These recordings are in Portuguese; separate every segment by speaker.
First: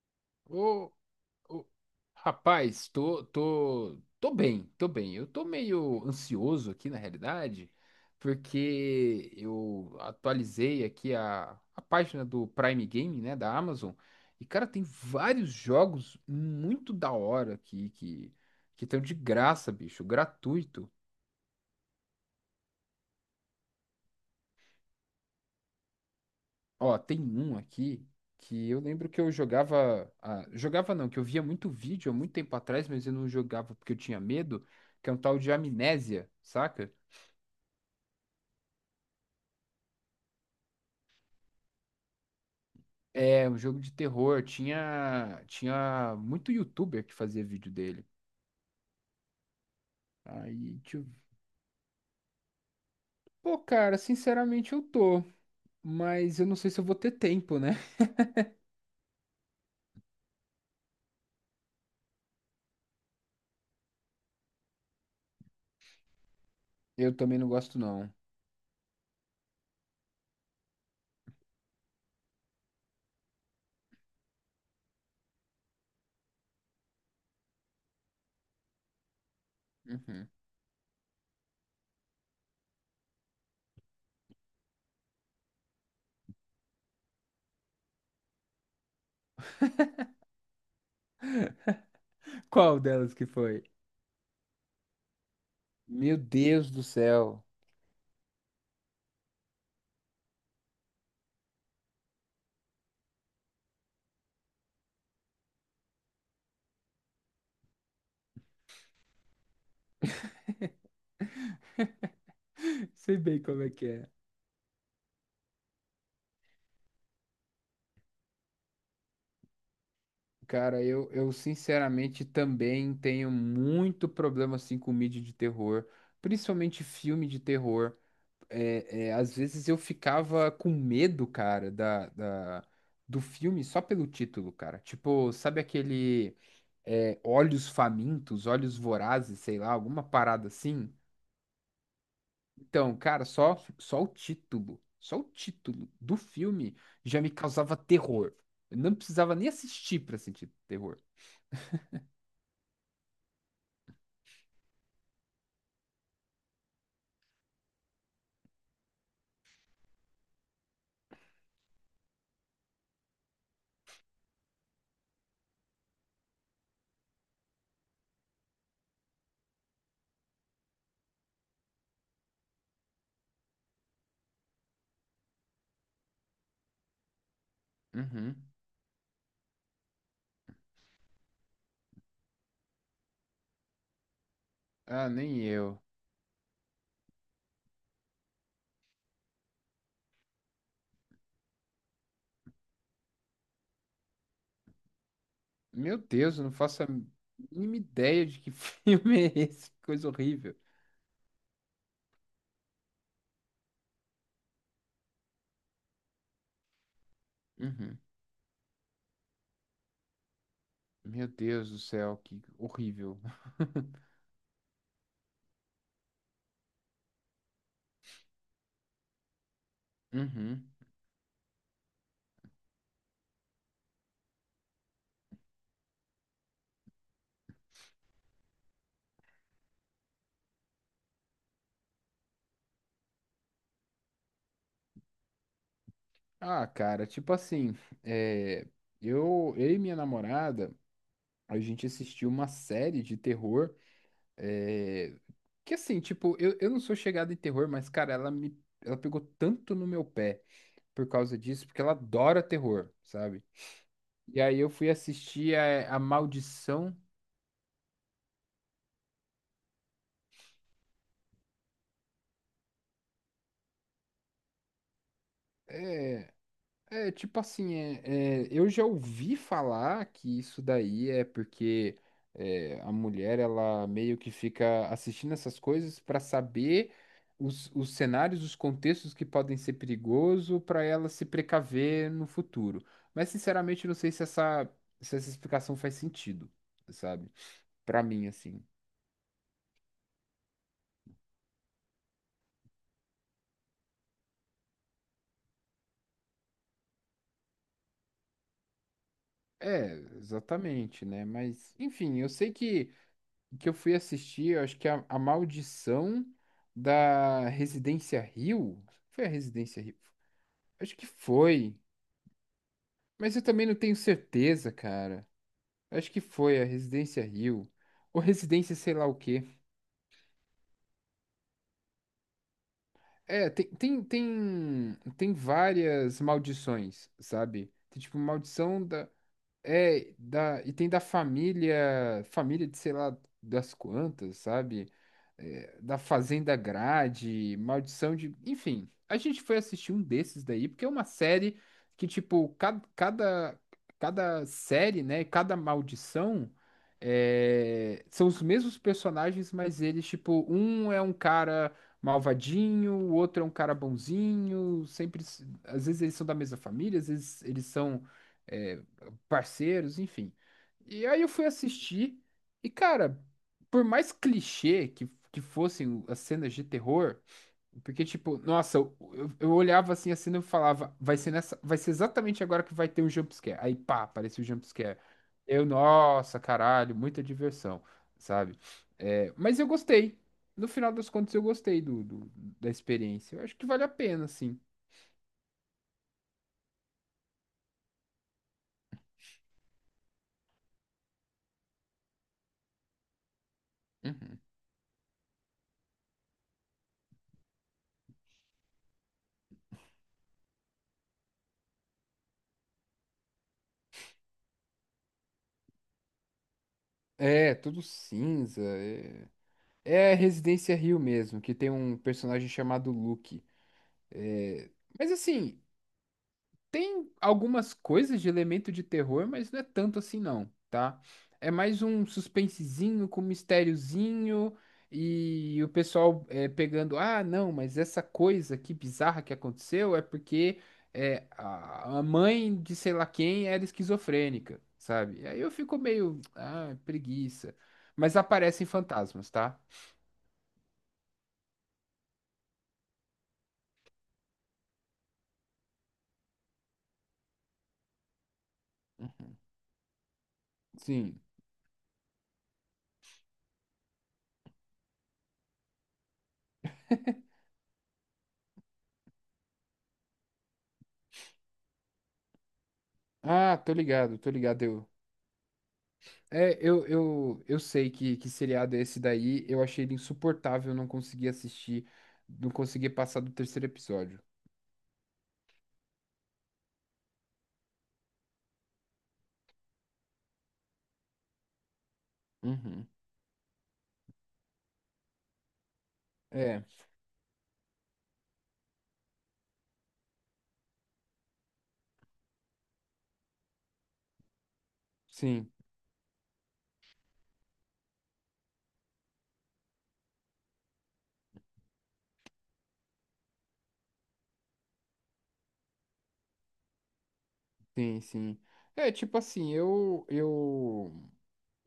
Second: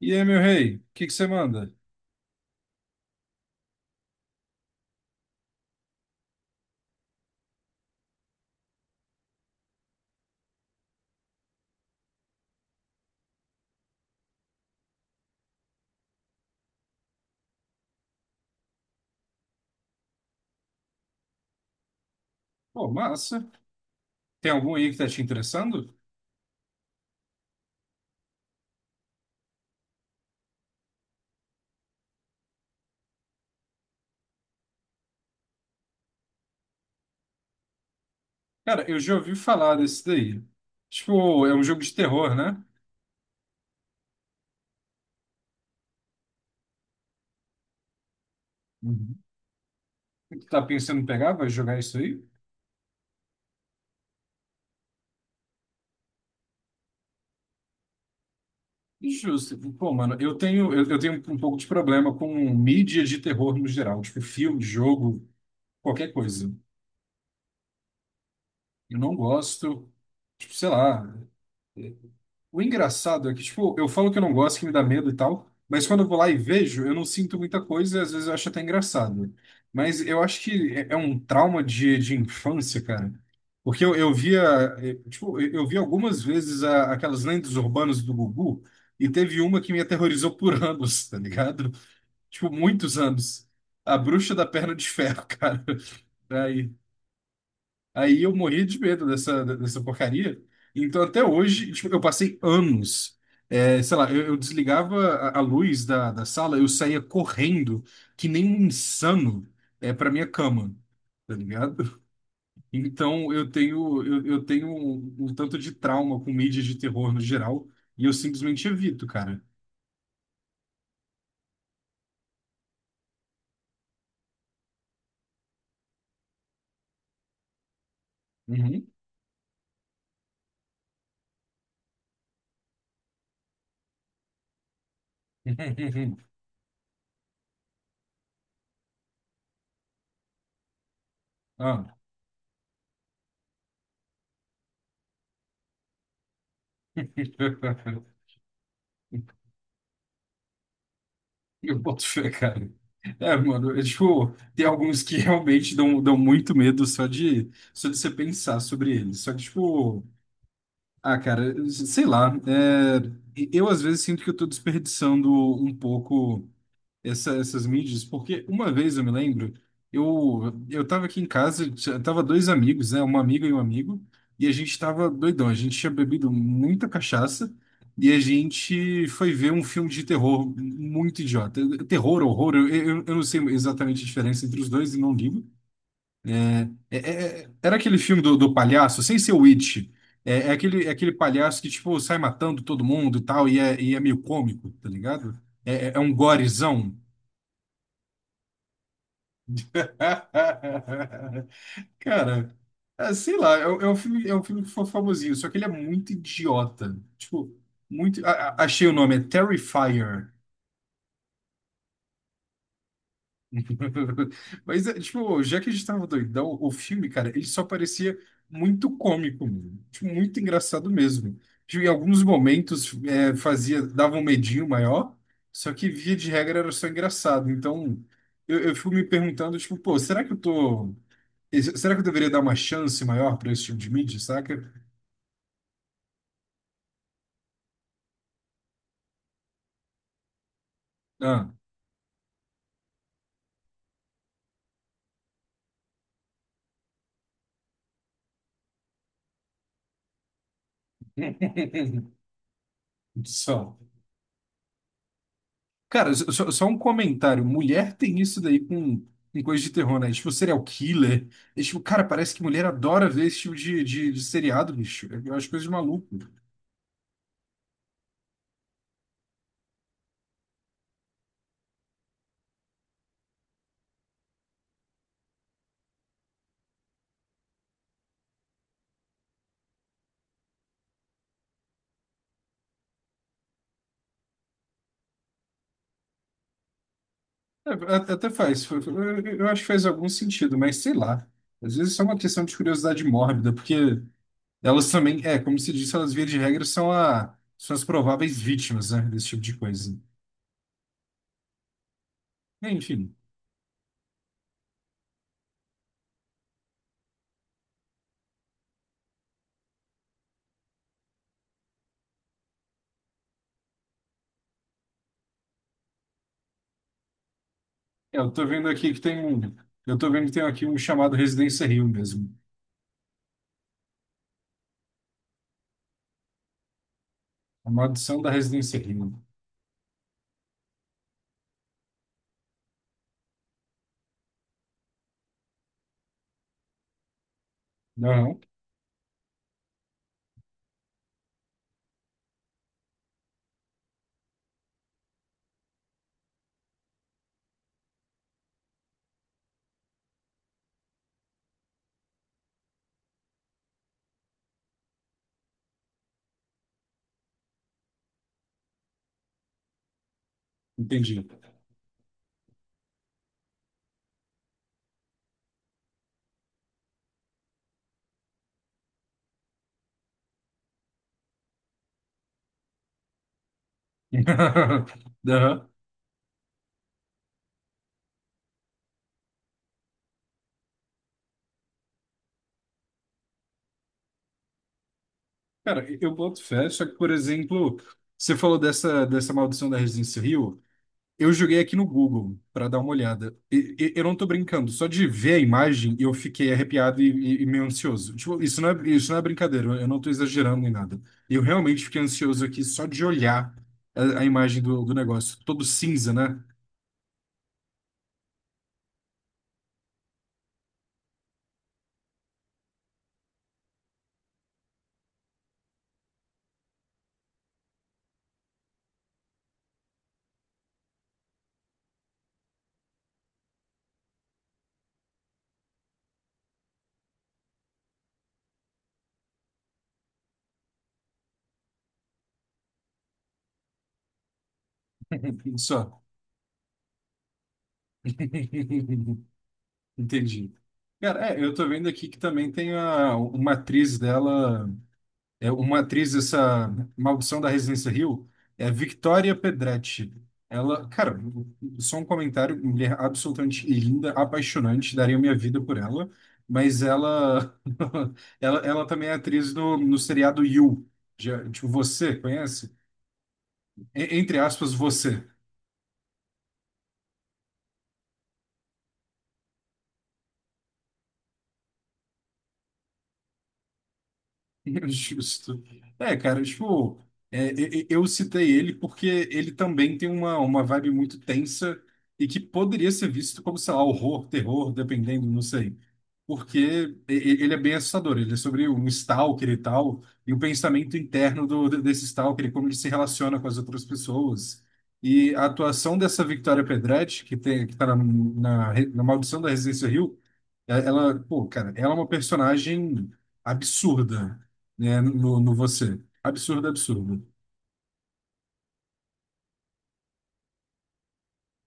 Speaker 1: E aí, meu rei, o
Speaker 2: Ô,
Speaker 1: que que você
Speaker 2: ô,
Speaker 1: manda?
Speaker 2: rapaz, tô bem, tô bem. Eu tô meio ansioso aqui, na realidade, porque eu atualizei aqui a página do Prime Game, né, da Amazon. E, cara, tem vários jogos muito da hora aqui que estão de graça, bicho, gratuito.
Speaker 1: Pô, massa. Tem algum aí que tá te interessando?
Speaker 2: Ó, tem um aqui que eu lembro que eu jogava. Jogava não, que eu via muito vídeo há muito tempo atrás, mas eu não jogava porque eu tinha medo, que é um tal de Amnésia, saca?
Speaker 1: Cara, eu já ouvi falar desse daí. Tipo, é um jogo de terror, né?
Speaker 2: É um jogo de terror. Tinha muito youtuber que fazia vídeo dele.
Speaker 1: Uhum. Tá
Speaker 2: Aí,
Speaker 1: pensando em
Speaker 2: tipo,
Speaker 1: pegar, vai jogar isso aí?
Speaker 2: pô, cara, sinceramente eu tô. Mas eu não sei se eu vou ter tempo, né?
Speaker 1: Injusto. Pô, mano, eu tenho um pouco de problema com mídia de terror no geral. Tipo, filme, jogo, qualquer coisa.
Speaker 2: Eu também não gosto, não.
Speaker 1: Eu não gosto, tipo, sei lá. O engraçado é que, tipo, eu falo que eu não gosto, que me dá medo e tal, mas quando eu vou lá e vejo, eu não sinto muita coisa e às vezes eu acho até engraçado. Mas eu
Speaker 2: Uhum.
Speaker 1: acho que é um trauma de infância, cara. Porque eu via, tipo, eu vi algumas vezes aquelas lendas urbanas do Gugu e teve uma que me aterrorizou por anos, tá ligado? Tipo,
Speaker 2: Qual
Speaker 1: muitos
Speaker 2: delas que
Speaker 1: anos.
Speaker 2: foi?
Speaker 1: A Bruxa da Perna de Ferro, cara.
Speaker 2: Meu
Speaker 1: Aí,
Speaker 2: Deus do céu.
Speaker 1: aí eu morri de medo dessa porcaria. Então, até hoje, tipo, eu passei anos. É, sei lá, eu desligava a luz da sala, eu saía correndo, que nem um insano, é, para minha cama, tá ligado?
Speaker 2: Sei
Speaker 1: Então,
Speaker 2: bem
Speaker 1: eu
Speaker 2: como é que
Speaker 1: tenho,
Speaker 2: é.
Speaker 1: eu, eu tenho um, um tanto de trauma com mídias de terror no geral, e eu simplesmente evito, cara.
Speaker 2: Cara, eu sinceramente também tenho muito problema assim com mídia de terror, principalmente filme de terror.
Speaker 1: Uhum.
Speaker 2: Às vezes eu ficava com medo, cara, da do filme só pelo título, cara. Tipo, sabe aquele Olhos Famintos, Olhos Vorazes, sei lá, alguma parada assim?
Speaker 1: Ah.
Speaker 2: Então, cara, só o título do filme já me causava terror. Eu não precisava nem assistir pra sentir terror.
Speaker 1: Eu boto fé, cara. É, mano, é, tipo, tem alguns que realmente dão muito medo só de você pensar sobre eles. Só que, tipo, ah, cara, sei lá. É, eu às vezes sinto que eu tô desperdiçando um pouco essas mídias, porque uma vez eu me lembro, eu estava aqui em casa, tava dois amigos, né, uma amiga e um amigo, e a gente tava doidão, a gente tinha bebido muita cachaça e a
Speaker 2: Uhum.
Speaker 1: gente foi ver um filme de terror muito idiota, terror, horror, eu não sei exatamente a diferença entre os dois e
Speaker 2: Ah,
Speaker 1: não
Speaker 2: nem
Speaker 1: ligo.
Speaker 2: eu.
Speaker 1: Era aquele filme do, do palhaço, sem ser o It. É, é aquele palhaço que, tipo, sai matando todo mundo e tal, e é meio cômico, tá ligado? É, é
Speaker 2: Meu
Speaker 1: um
Speaker 2: Deus, eu não faço a
Speaker 1: gorezão.
Speaker 2: mínima ideia de que filme é esse. Que coisa horrível.
Speaker 1: Cara, ah, sei lá, é um filme que foi famosinho, só que ele é muito idiota. Tipo,
Speaker 2: Uhum.
Speaker 1: muito. Achei o nome, é Terrifier.
Speaker 2: Meu Deus do céu, que horrível.
Speaker 1: Mas, é, tipo, já que a gente tava doidão, o filme, cara, ele só parecia muito cômico, mano. Tipo, muito
Speaker 2: Uhum.
Speaker 1: engraçado mesmo. Tipo, em alguns momentos é, fazia, dava um medinho maior, só que via de regra era só engraçado. Então, eu fico me perguntando, tipo, pô, será que eu tô. Será que eu deveria dar uma chance maior pra esse tipo de mídia, saca?
Speaker 2: Ah, cara, tipo assim, é, eu e minha namorada,
Speaker 1: Ah.
Speaker 2: a gente assistiu uma série de terror, é, que assim, tipo, eu não sou chegado em terror, mas, cara, ela me, ela pegou tanto no meu pé por causa disso, porque ela adora terror, sabe?
Speaker 1: Só.
Speaker 2: E aí eu fui assistir a
Speaker 1: Cara, um
Speaker 2: Maldição.
Speaker 1: comentário. Mulher tem isso daí com coisa de terror, né? Tipo, serial killer. É, tipo, cara, parece que mulher adora ver esse tipo de seriado, bicho. Eu acho coisa de maluco.
Speaker 2: É, eu já ouvi falar que isso daí é porque a mulher ela meio que fica assistindo essas coisas para saber os cenários, os contextos que podem ser perigoso para ela se precaver no futuro. Mas sinceramente, eu não sei se essa explicação faz sentido, sabe?
Speaker 1: É, é,
Speaker 2: Para
Speaker 1: até
Speaker 2: mim,
Speaker 1: até
Speaker 2: assim.
Speaker 1: faz. Eu acho que faz algum sentido, mas sei lá. Às vezes é só uma questão de curiosidade mórbida, porque elas também, é, como se disse, elas via de regra são, a, são as prováveis vítimas, né, desse tipo de
Speaker 2: É,
Speaker 1: coisa.
Speaker 2: exatamente, né? Mas, enfim, eu sei que.
Speaker 1: Enfim,
Speaker 2: Que eu fui assistir, eu acho que a Maldição da Residência Rio. Foi a Residência Rio? Acho que foi. Mas eu também não tenho certeza, cara. Acho que foi a Residência Rio.
Speaker 1: é,
Speaker 2: Ou
Speaker 1: eu tô vendo
Speaker 2: Residência
Speaker 1: aqui
Speaker 2: sei
Speaker 1: que
Speaker 2: lá o
Speaker 1: tem um.
Speaker 2: quê.
Speaker 1: Eu tô vendo que tem aqui um chamado Residência Rio mesmo.
Speaker 2: É, tem várias maldições,
Speaker 1: A
Speaker 2: sabe? Tem tipo
Speaker 1: maldição da Residência
Speaker 2: maldição da.
Speaker 1: Rio.
Speaker 2: É, da, e tem da família, família de sei lá das quantas, sabe? É, da Fazenda Grade, Maldição de.
Speaker 1: Não,
Speaker 2: Enfim, a gente foi assistir um desses daí, porque é uma série que, tipo, cada série, né? Cada maldição são os mesmos personagens, mas eles, tipo, um é um cara malvadinho, o outro é um cara bonzinho, sempre. Às vezes eles são da mesma família, às vezes eles são. é, Parceiros, enfim. E aí
Speaker 1: entendi.
Speaker 2: eu fui assistir, e cara, por mais clichê que fossem as cenas de terror, porque tipo, nossa, eu olhava assim a cena e falava, vai ser nessa, vai ser exatamente agora que vai ter um jump scare. Aí pá, apareceu o jump scare. Eu,
Speaker 1: Aham.
Speaker 2: nossa, caralho, muita diversão, sabe? É, mas eu gostei. No final das contas, eu gostei do da experiência. Eu acho que vale a pena, sim.
Speaker 1: Cara, eu boto fé, só que, por exemplo, você falou dessa, dessa maldição da Residência Rio, eu joguei aqui no Google para dar uma olhada. Eu não tô
Speaker 2: Uhum.
Speaker 1: brincando, só de ver a imagem eu fiquei arrepiado e, e meio ansioso. Tipo, isso não é brincadeira, eu não tô exagerando em nada. Eu realmente fiquei ansioso aqui só de olhar a imagem do, do negócio, todo cinza, né?
Speaker 2: É, tudo cinza. É. É Residência Hill mesmo, que tem um personagem chamado Luke. É. Mas assim, tem algumas coisas de elemento de terror, mas não é tanto assim não, tá? É mais um suspensezinho com mistériozinho e o pessoal é, pegando, ah, não, mas essa coisa que bizarra que aconteceu é porque a mãe de sei lá quem era esquizofrênica, sabe? Aí eu fico
Speaker 1: Só.
Speaker 2: meio, ah, preguiça. Mas aparecem fantasmas, tá?
Speaker 1: Entendi. Cara, é, eu tô vendo aqui que também tem a, uma atriz dela, é uma atriz dessa Maldição da Residência Hill, é Victoria Pedretti. Ela, cara,
Speaker 2: Sim.
Speaker 1: só um comentário, mulher absolutamente linda, apaixonante, daria minha vida por ela, mas ela ela também é atriz no, no seriado You. Já, tipo, você conhece?
Speaker 2: Ah, tô ligado, tô
Speaker 1: Entre
Speaker 2: ligado.
Speaker 1: aspas,
Speaker 2: Eu,
Speaker 1: você.
Speaker 2: eu sei que seriado é esse daí. Eu achei ele insuportável, eu não consegui assistir, não consegui passar do terceiro episódio.
Speaker 1: Justo. É, cara, tipo, é, eu citei ele porque ele também tem uma vibe muito tensa e que
Speaker 2: Uhum.
Speaker 1: poderia ser visto como, sei lá, horror, terror, dependendo, não sei.
Speaker 2: É,
Speaker 1: Porque ele é bem assustador, ele é sobre um stalker e tal, e o pensamento interno do, desse stalker, e como ele se relaciona com as outras pessoas. E a
Speaker 2: sim,
Speaker 1: atuação dessa Victoria Pedretti, que tem, que tá na, na, na Maldição da Residência Hill, ela, pô, cara, ela é uma personagem absurda, né, no, no você. Absurda, absurda.
Speaker 2: sim, sim. É, tipo assim, eu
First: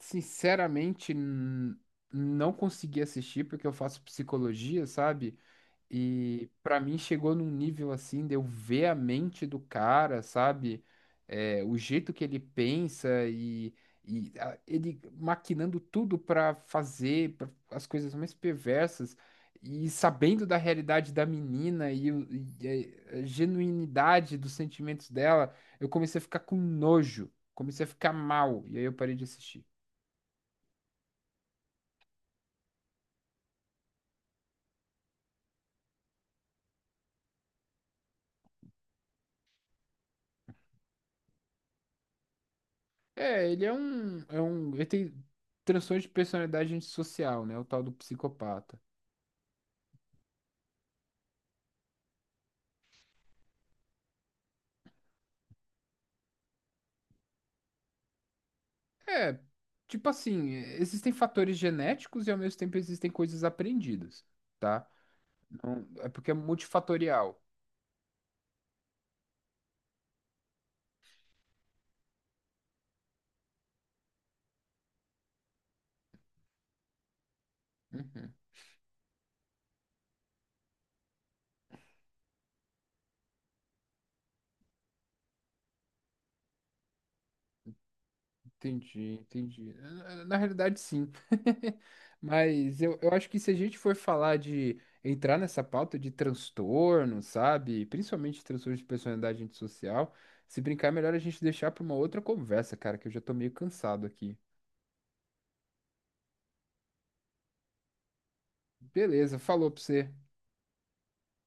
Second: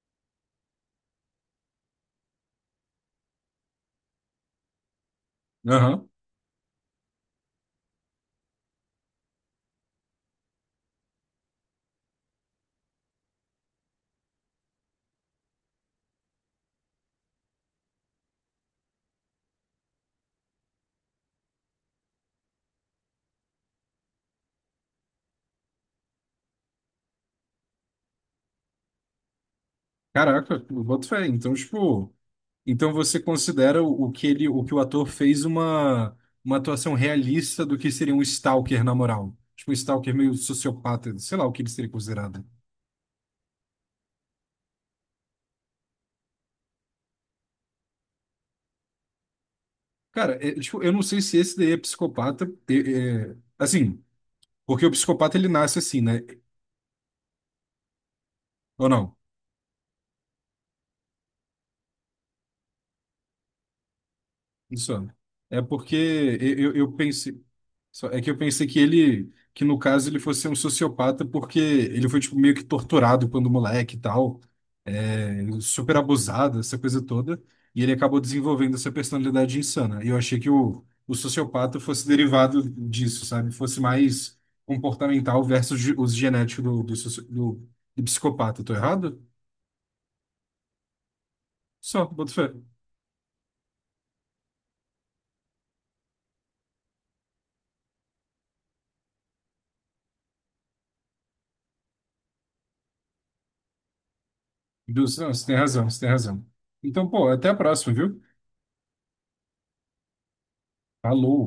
Speaker 2: sinceramente não consegui assistir porque eu faço psicologia, sabe?
Speaker 1: Aham.
Speaker 2: E pra mim chegou num nível assim de eu ver a mente do cara, sabe? É, o jeito que ele pensa e, ele maquinando tudo pra as coisas mais perversas e sabendo da realidade da menina e, e a genuinidade dos sentimentos dela, eu comecei a ficar com nojo, comecei a ficar mal e aí eu parei de assistir.
Speaker 1: Caraca, eu boto fé. Então, tipo, então você considera o que ele, o que o ator fez uma atuação realista do que seria um stalker na moral. Tipo, um stalker meio sociopata, sei lá o que ele seria considerado.
Speaker 2: É, ele é um, ele tem transtorno de personalidade antissocial, né? O tal do psicopata.
Speaker 1: Cara, é, tipo, eu não sei se esse daí é psicopata, é, é, assim, porque o psicopata ele nasce assim, né? Ou não?
Speaker 2: Tipo assim, existem fatores genéticos e ao mesmo tempo existem coisas aprendidas, tá?
Speaker 1: Isso. É
Speaker 2: Não,
Speaker 1: porque
Speaker 2: é porque é
Speaker 1: eu, eu pensei.
Speaker 2: multifatorial.
Speaker 1: É que eu pensei que ele, que no caso ele fosse um sociopata porque ele foi tipo, meio que torturado quando moleque e tal, é, super abusado, essa coisa toda, e ele acabou
Speaker 2: Uhum,
Speaker 1: desenvolvendo essa personalidade insana. E eu achei que o sociopata fosse derivado disso, sabe? Fosse mais comportamental versus os genéticos do, do, do, do psicopata. Tô
Speaker 2: entendi,
Speaker 1: errado?
Speaker 2: entendi. Na na realidade, sim.
Speaker 1: Só, boto fé.
Speaker 2: Mas eu acho que se a gente for falar de entrar nessa pauta de transtorno, sabe? Principalmente transtorno de personalidade antissocial, se brincar, é melhor a gente deixar para uma outra conversa, cara, que eu já tô meio cansado aqui.
Speaker 1: Não, você tem razão, você tem razão. Então, pô, até a próxima, viu?
Speaker 2: Beleza, falou pra você.
Speaker 1: Falou.